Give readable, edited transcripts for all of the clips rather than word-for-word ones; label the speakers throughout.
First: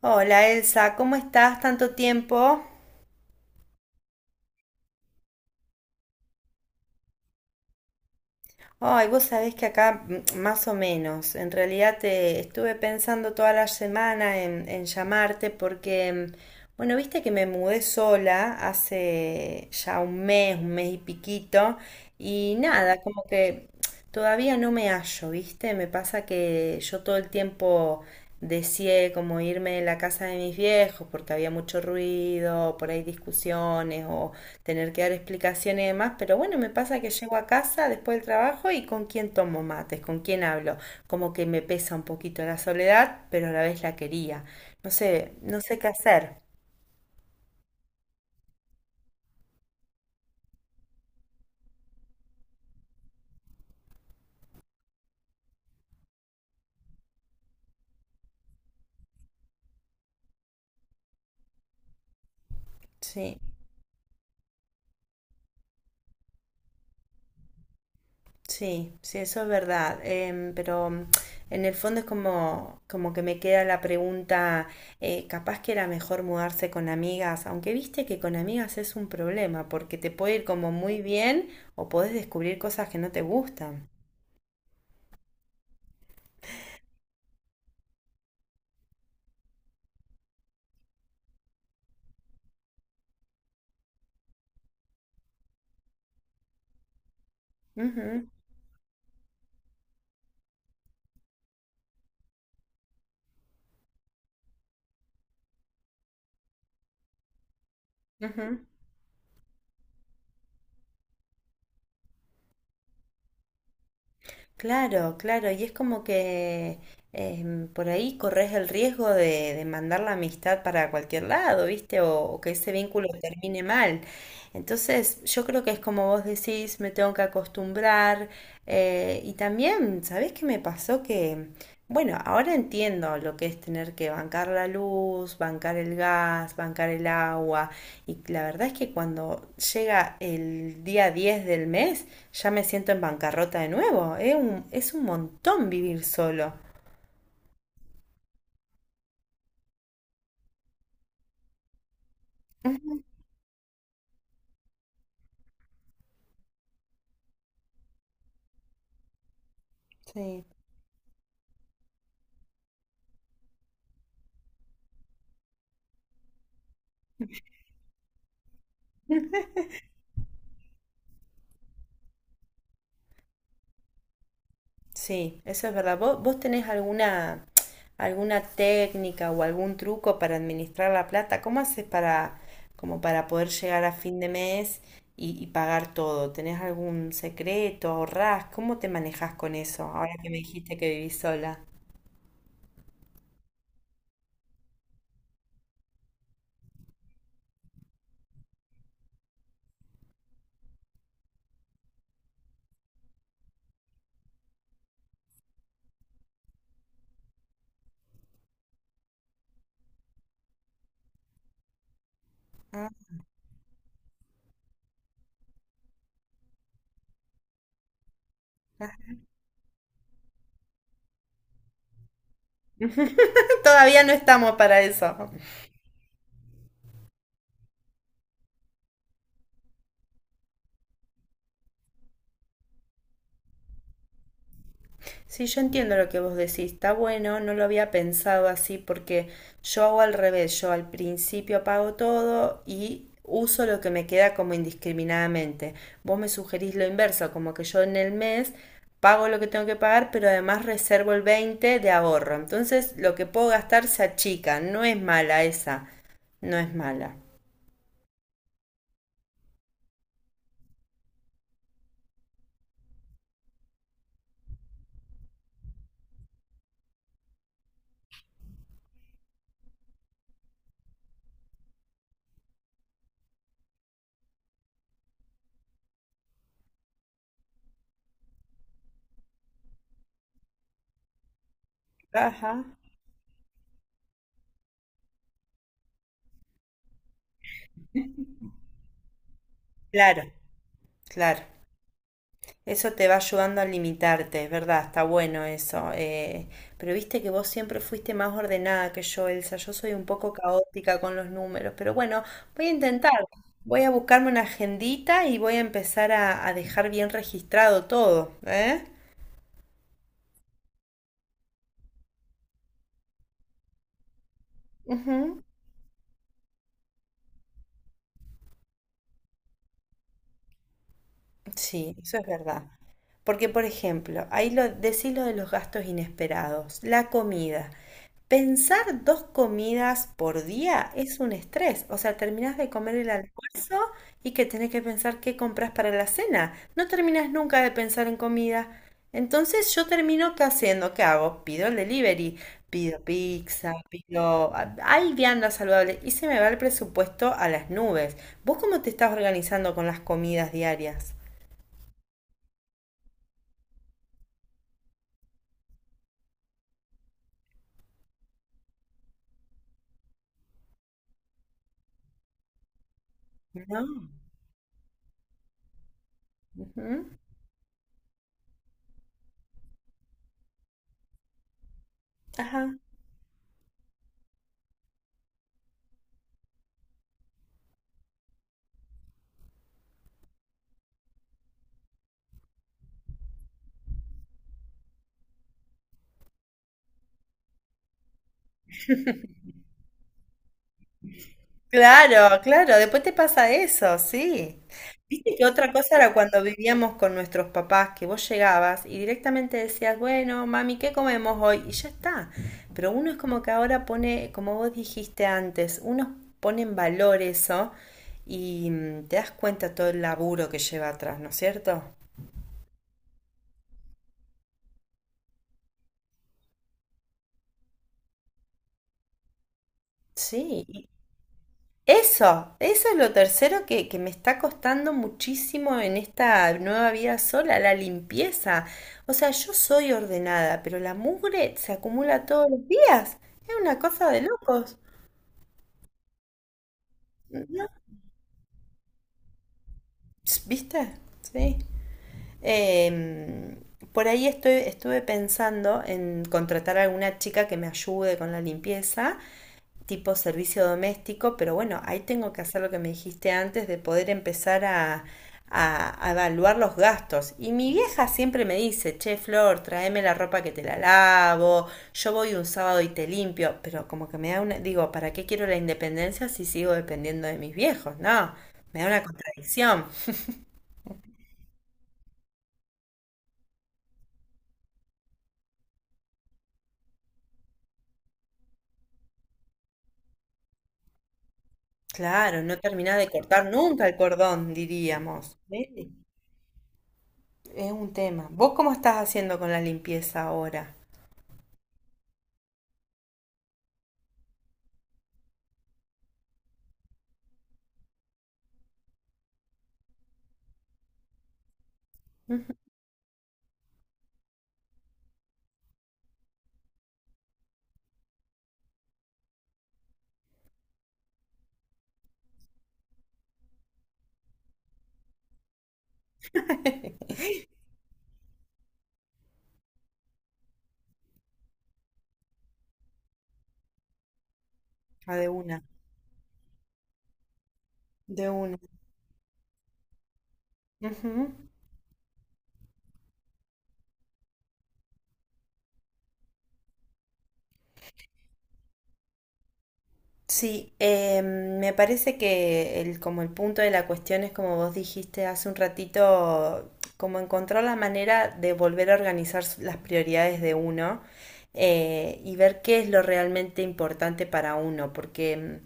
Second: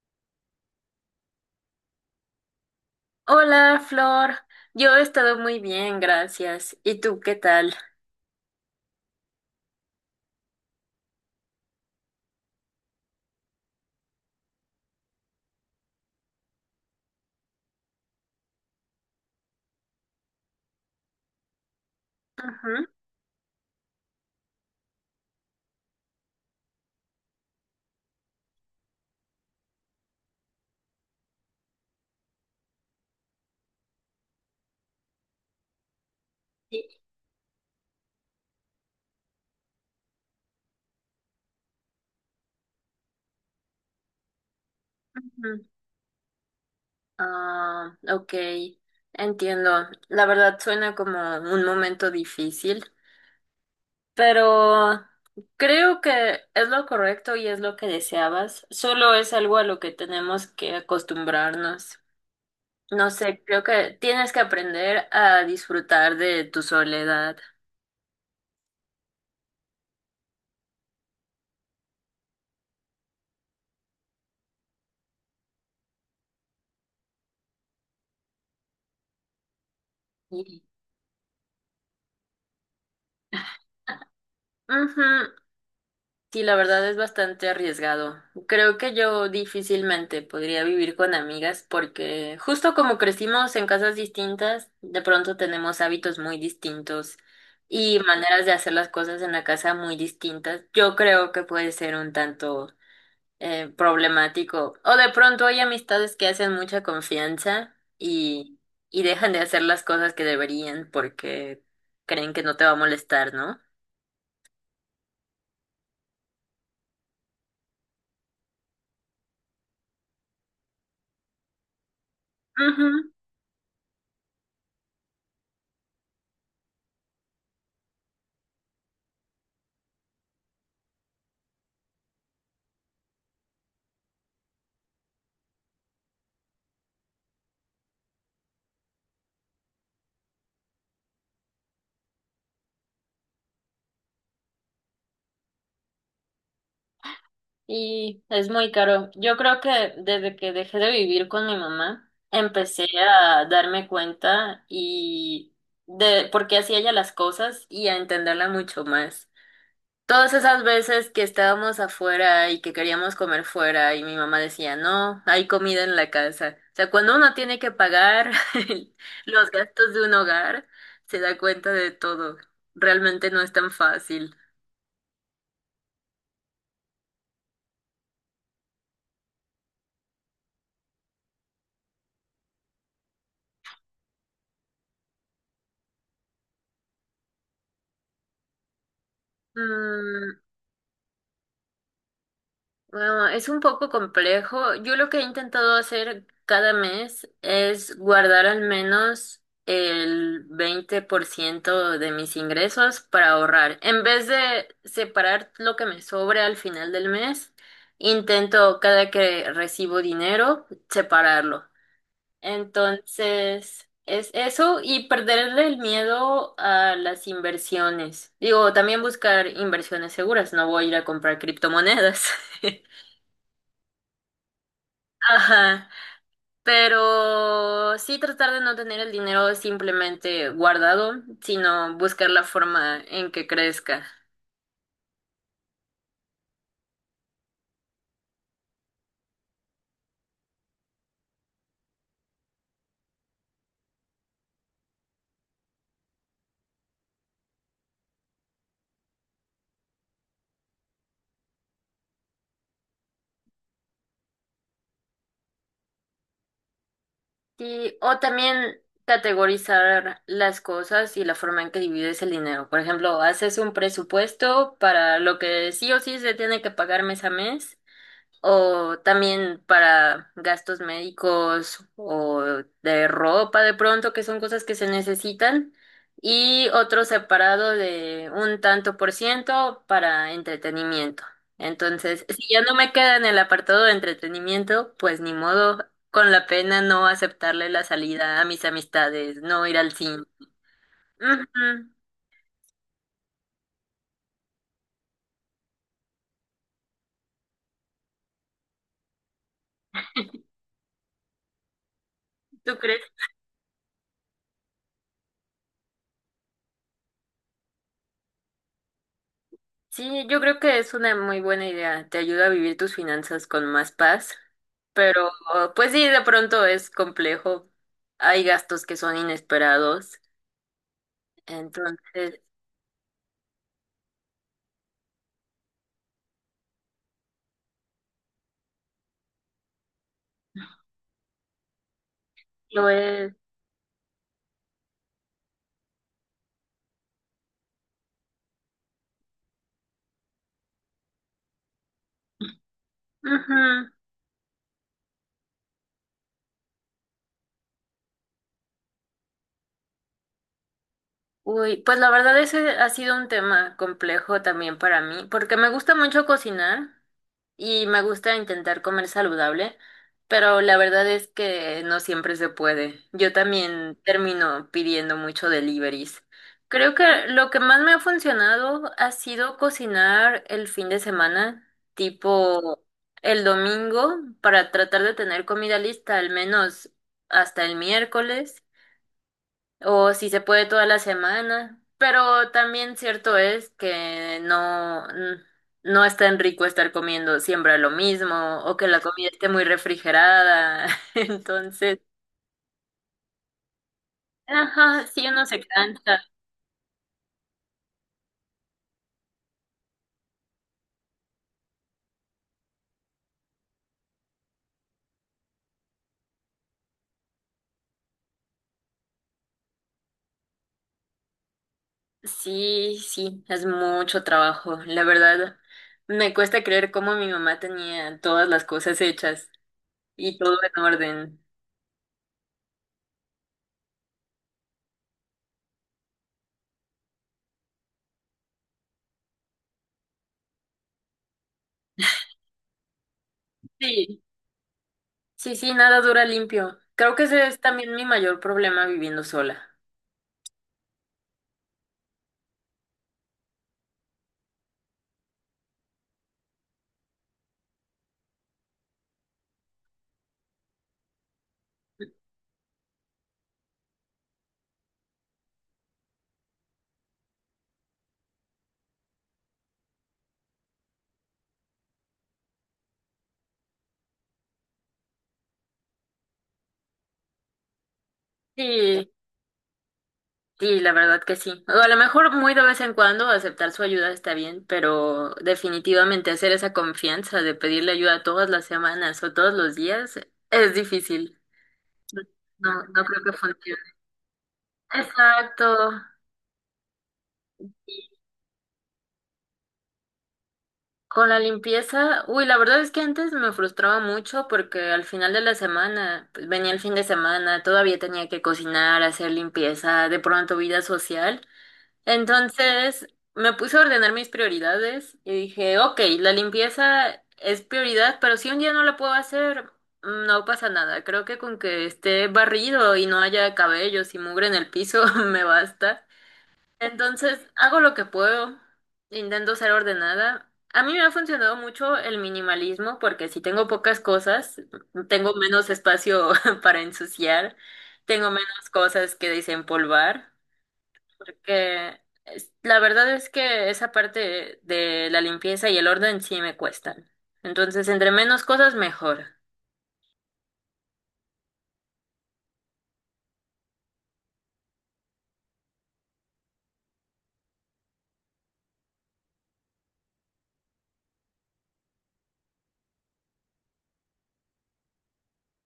Speaker 1: Hola, Elsa, ¿cómo estás? ¿Tanto tiempo?
Speaker 2: Hola, Flor. Yo he estado muy bien, gracias. ¿Y tú qué tal?
Speaker 1: Ay, vos sabés que acá más o menos. En realidad te estuve pensando toda la semana en llamarte porque, bueno, viste que me mudé sola hace ya un mes y piquito, y
Speaker 2: Ujú,
Speaker 1: nada, como que todavía no me hallo, ¿viste? Me pasa que yo todo el tiempo deseé como irme de la casa de mis viejos porque había mucho ruido, por ahí discusiones o tener que dar explicaciones y demás, pero bueno, me
Speaker 2: sí,
Speaker 1: pasa que llego a casa después del trabajo y con quién tomo mates, con quién hablo, como que me pesa un poquito la soledad, pero a la vez la quería. No sé, no
Speaker 2: ujú.
Speaker 1: sé qué hacer.
Speaker 2: Ah, ok, entiendo. La verdad suena como un momento difícil, pero creo que es lo correcto y es lo que deseabas. Solo es algo a lo que tenemos que acostumbrarnos. No
Speaker 1: Sí.
Speaker 2: sé, creo que tienes que aprender a disfrutar de tu soledad.
Speaker 1: Sí, sí, eso es verdad. Pero en el fondo es como que me queda la pregunta, capaz que era mejor mudarse con amigas, aunque viste que con amigas es un problema, porque te puede ir
Speaker 2: Sí.
Speaker 1: como muy bien o podés descubrir cosas que no te gustan.
Speaker 2: Ujú, sí, la verdad es bastante arriesgado. Creo que yo difícilmente podría vivir con amigas porque justo como crecimos en casas distintas, de pronto tenemos hábitos muy distintos y
Speaker 1: Ujú,
Speaker 2: maneras de hacer las cosas en la casa muy distintas. Yo creo que puede ser un tanto problemático. O de pronto hay amistades que hacen mucha confianza
Speaker 1: ujú.
Speaker 2: y dejan de hacer las cosas que deberían porque creen que no te va a molestar, ¿no?
Speaker 1: Claro, claro, y es como que por ahí corres el riesgo de mandar la amistad para cualquier lado, ¿viste? O que ese vínculo termine mal. Entonces, yo creo que es como vos decís, me tengo que acostumbrar. Y también, ¿sabés qué me pasó? Que, bueno, ahora entiendo lo que es tener que bancar la luz, bancar el gas, bancar el agua. Y la verdad es que cuando llega el día 10 del mes, ya me siento en bancarrota de nuevo. Es un montón vivir solo.
Speaker 2: Y es muy caro. Yo creo que desde que dejé de vivir con mi mamá, empecé
Speaker 1: Ujú.
Speaker 2: a darme cuenta y de por qué hacía ella las cosas y a entenderla mucho más. Todas
Speaker 1: Sí.
Speaker 2: esas veces que estábamos afuera y que queríamos comer fuera y mi mamá decía, no, hay comida en la casa. O sea, cuando uno tiene que pagar los gastos de un hogar, se da cuenta de todo. Realmente no es tan fácil.
Speaker 1: Sí, eso es verdad. ¿Vos tenés alguna, técnica o algún truco para administrar la plata? Como para poder llegar a fin de mes y pagar todo? ¿Tenés algún secreto? ¿Ahorrás? ¿Cómo te manejas con eso ahora que
Speaker 2: Mm,
Speaker 1: me dijiste que vivís sola?
Speaker 2: Ah, es un poco complejo. Yo lo que he intentado hacer cada mes es guardar al menos el 20% de mis ingresos para ahorrar. En vez de separar lo que me sobre al final del mes, intento cada que recibo dinero separarlo.
Speaker 1: Ah.
Speaker 2: Entonces, es eso y perderle el miedo a las inversiones. Digo, también buscar inversiones seguras. No voy a ir a comprar criptomonedas.
Speaker 1: Todavía no estamos para eso.
Speaker 2: Ajá, pero sí tratar de no tener el dinero simplemente guardado, sino buscar la forma en que crezca.
Speaker 1: Sí, yo entiendo lo que vos decís, está bueno, no lo había pensado así porque yo hago al revés, yo al principio apago todo y uso lo que me queda como indiscriminadamente. Vos me sugerís lo inverso, como que yo en el mes pago lo que tengo que pagar, pero además reservo el 20 de ahorro. Entonces, lo que puedo gastar se achica, no es mala esa, no es mala.
Speaker 2: Sí, o también categorizar las cosas y la forma en que divides el dinero. Por ejemplo, haces un presupuesto para lo que sí o sí se tiene que pagar mes a mes. O también para gastos médicos o de ropa de pronto, que son cosas que se necesitan. Y otro separado de un tanto por ciento para entretenimiento. Entonces, si ya
Speaker 1: Ajá.
Speaker 2: no me queda en el apartado de entretenimiento, pues ni modo, con la pena no aceptarle la salida a mis amistades, no ir al
Speaker 1: Claro,
Speaker 2: cine.
Speaker 1: claro.
Speaker 2: Ujú.
Speaker 1: Eso te va ayudando a limitarte, es verdad, está bueno eso. Pero viste que vos siempre fuiste más ordenada que yo, Elsa. Yo soy un poco caótica con los números, pero bueno, voy a
Speaker 2: ¿Tú crees?
Speaker 1: intentar. Voy a buscarme una agendita y voy a empezar a dejar bien registrado todo, ¿eh?
Speaker 2: Sí, yo creo que es una muy buena idea. Te ayuda a vivir tus finanzas con más paz, pero
Speaker 1: Ujú.
Speaker 2: pues sí, de pronto es complejo. Hay gastos que son inesperados,
Speaker 1: Sí, eso es
Speaker 2: entonces
Speaker 1: verdad. Porque, por ejemplo, decís lo de los gastos inesperados, la comida. Pensar dos comidas por día es un estrés. O sea, terminás de
Speaker 2: lo
Speaker 1: comer el
Speaker 2: es.
Speaker 1: almuerzo y que tenés que pensar qué compras para la cena. No terminás nunca de pensar en comida. Entonces yo termino qué haciendo, ¿qué hago? Pido el delivery, pido pizza,
Speaker 2: Ujú.
Speaker 1: hay vianda saludable y se me va el presupuesto a las nubes. ¿Vos cómo te estás organizando con las comidas diarias?
Speaker 2: Uy, pues la verdad ese ha sido un tema complejo también para mí, porque me gusta mucho cocinar. Y me gusta intentar comer saludable, pero la verdad es que no siempre se puede. Yo también
Speaker 1: No.
Speaker 2: termino pidiendo mucho deliveries. Creo que
Speaker 1: Ujú.
Speaker 2: lo que más me ha funcionado ha sido cocinar el fin de semana,
Speaker 1: Ajá.
Speaker 2: tipo el domingo, para tratar de tener comida lista al menos hasta el miércoles. O si se puede toda la semana. Pero también cierto es que no es tan rico estar comiendo siempre lo mismo o que la comida esté muy refrigerada. Entonces,
Speaker 1: Claro, claro, después te pasa eso, sí.
Speaker 2: ajá, sí
Speaker 1: Viste que
Speaker 2: uno se
Speaker 1: otra cosa era
Speaker 2: cansa.
Speaker 1: cuando vivíamos con nuestros papás, que vos llegabas y directamente decías, bueno, mami, ¿qué comemos hoy? Y ya está. Pero uno es como que ahora pone, como vos dijiste antes, uno pone en valor eso y te das cuenta todo el laburo que lleva atrás, ¿no es cierto?
Speaker 2: Sí, sí, es mucho trabajo. La verdad, me cuesta creer cómo mi mamá tenía todas las cosas hechas y todo en
Speaker 1: Sí.
Speaker 2: orden.
Speaker 1: Eso es lo tercero que me está costando muchísimo en esta nueva vida sola, la limpieza. O sea, yo soy ordenada, pero la mugre se acumula todos los días. Es una cosa
Speaker 2: Sí,
Speaker 1: de locos.
Speaker 2: sí, sí, nada dura limpio. Creo que ese es
Speaker 1: ¿No?
Speaker 2: también mi mayor problema viviendo sola.
Speaker 1: Ps, ¿viste? Sí. Em, por ahí estuve pensando en contratar a alguna chica que me ayude con la limpieza, tipo servicio doméstico, pero bueno, ahí tengo que hacer lo que me dijiste antes de poder empezar a, a evaluar los gastos. Y mi vieja siempre me dice, che, Flor, tráeme la ropa que te la lavo, yo voy un sábado y te limpio, pero como que me da una, digo, ¿para qué quiero la independencia si sigo dependiendo de mis viejos? No, me da una
Speaker 2: Sí.
Speaker 1: contradicción.
Speaker 2: Sí, la verdad que sí. O a lo mejor muy de vez en cuando aceptar su ayuda está bien, pero definitivamente hacer esa confianza de pedirle ayuda todas las semanas o todos los días es difícil.
Speaker 1: Claro, no
Speaker 2: No,
Speaker 1: terminás
Speaker 2: no
Speaker 1: de
Speaker 2: creo que
Speaker 1: cortar nunca
Speaker 2: funcione.
Speaker 1: el cordón, diríamos.
Speaker 2: Exacto.
Speaker 1: ¿Ves? Es un tema. ¿Vos cómo estás haciendo con la limpieza ahora?
Speaker 2: Con la limpieza, uy, la verdad es que antes me frustraba mucho porque al final de la semana, pues venía el fin de semana, todavía tenía que cocinar, hacer limpieza, de pronto vida social. Entonces me puse a ordenar mis prioridades y dije, ok, la limpieza es prioridad, pero si un día no la puedo hacer, no pasa nada. Creo que con que esté barrido y no haya cabellos y mugre en el piso me basta. Entonces hago lo que puedo, intento ser ordenada. A mí me ha funcionado mucho el minimalismo porque si tengo pocas cosas,
Speaker 1: Ah, de
Speaker 2: tengo
Speaker 1: una,
Speaker 2: menos espacio para ensuciar,
Speaker 1: de
Speaker 2: tengo
Speaker 1: una.
Speaker 2: menos cosas que desempolvar
Speaker 1: Ujú.
Speaker 2: que la verdad es que esa parte de la limpieza y el orden sí me cuestan. Entonces, entre menos cosas, mejor.
Speaker 1: Sí, me parece que como el punto de la cuestión es como vos dijiste hace un ratito, como encontrar la manera de volver a organizar las prioridades de uno y ver qué es lo realmente importante para uno, porque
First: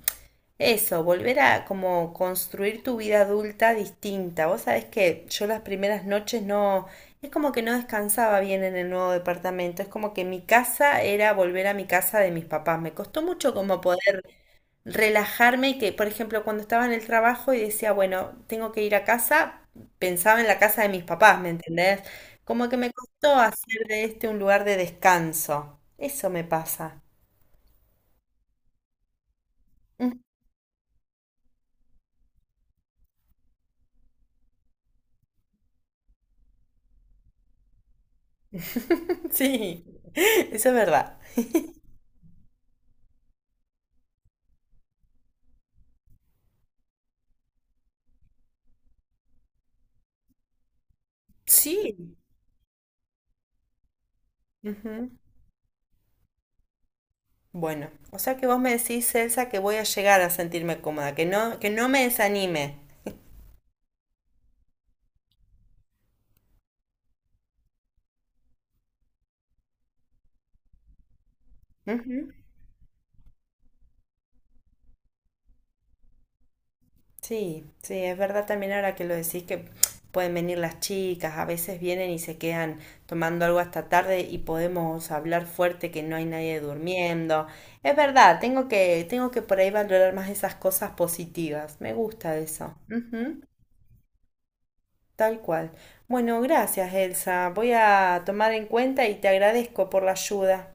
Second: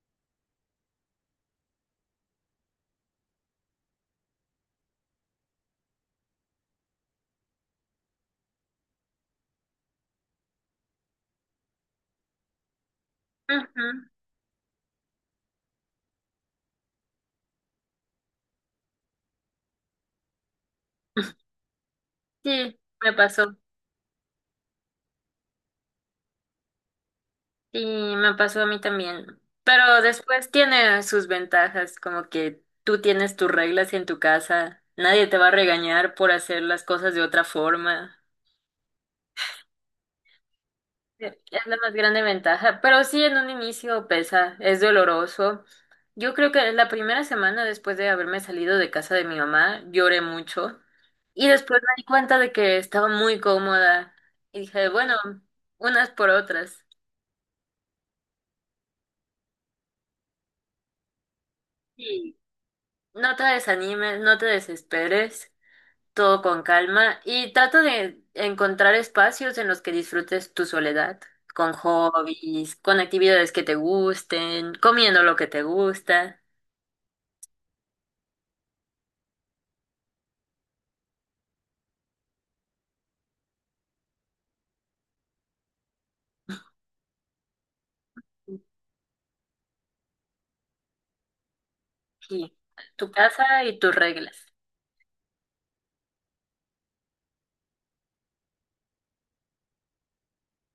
Speaker 1: eso, volver a como construir tu vida adulta distinta. Vos sabés que yo las primeras noches no, es como que no descansaba bien en el nuevo departamento, es como que mi casa era volver a mi casa de mis papás. Me costó mucho como
Speaker 2: Ujú.
Speaker 1: poder relajarme y que, por ejemplo, cuando estaba en el trabajo y decía, bueno, tengo que ir a casa, pensaba en la casa de mis papás, ¿me entendés? Como que
Speaker 2: Sí,
Speaker 1: me
Speaker 2: me
Speaker 1: costó
Speaker 2: pasó.
Speaker 1: hacer de este un lugar de descanso. Eso me pasa.
Speaker 2: Sí, me pasó a mí también. Pero después tiene sus ventajas, como que tú tienes tus reglas en tu casa, nadie te va a regañar por hacer las cosas de otra forma.
Speaker 1: Sí, eso es verdad.
Speaker 2: Es la más grande ventaja, pero sí en un inicio pesa, es doloroso. Yo creo que la primera semana después de haberme salido de casa de mi mamá, lloré mucho y después me di
Speaker 1: Sí.
Speaker 2: cuenta de que estaba muy cómoda y dije,
Speaker 1: Ujú.
Speaker 2: bueno, unas por otras.
Speaker 1: Bueno, o sea que vos me decís, Elsa, que voy a llegar a sentirme cómoda, que no me
Speaker 2: Sí.
Speaker 1: desanime.
Speaker 2: No te desanimes, no te desesperes, todo con calma y trata de encontrar espacios en los que disfrutes tu soledad, con
Speaker 1: Ujú.
Speaker 2: hobbies, con actividades que te gusten, comiendo lo que te gusta.
Speaker 1: Sí, sí, es verdad también ahora que lo decís que pueden venir las chicas, a veces vienen y se quedan tomando algo hasta tarde y podemos hablar fuerte que no hay nadie durmiendo. Es verdad, tengo que por ahí valorar más esas cosas positivas. Me gusta
Speaker 2: Aquí,
Speaker 1: eso.
Speaker 2: tu
Speaker 1: Ujú.
Speaker 2: casa y tus reglas.
Speaker 1: Tal cual. Bueno, gracias, Elsa. Voy a tomar en cuenta y te agradezco por la ayuda.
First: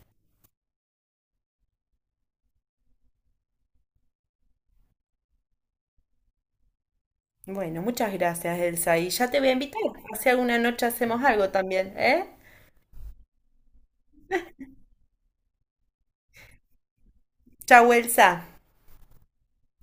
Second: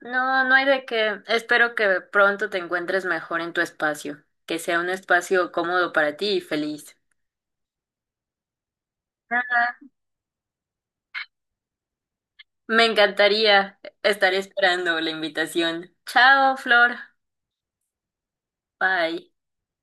Speaker 2: No, no hay de qué. Espero que pronto te encuentres mejor en tu espacio, que sea un espacio cómodo para ti y feliz.
Speaker 1: Bueno, muchas gracias, Elsa. Y ya te voy a
Speaker 2: Ah,
Speaker 1: invitar. Si alguna noche hacemos algo también, ¿eh?
Speaker 2: me encantaría. Estaré esperando la invitación. Chao, Flor.
Speaker 1: Chau, Elsa.
Speaker 2: Bye.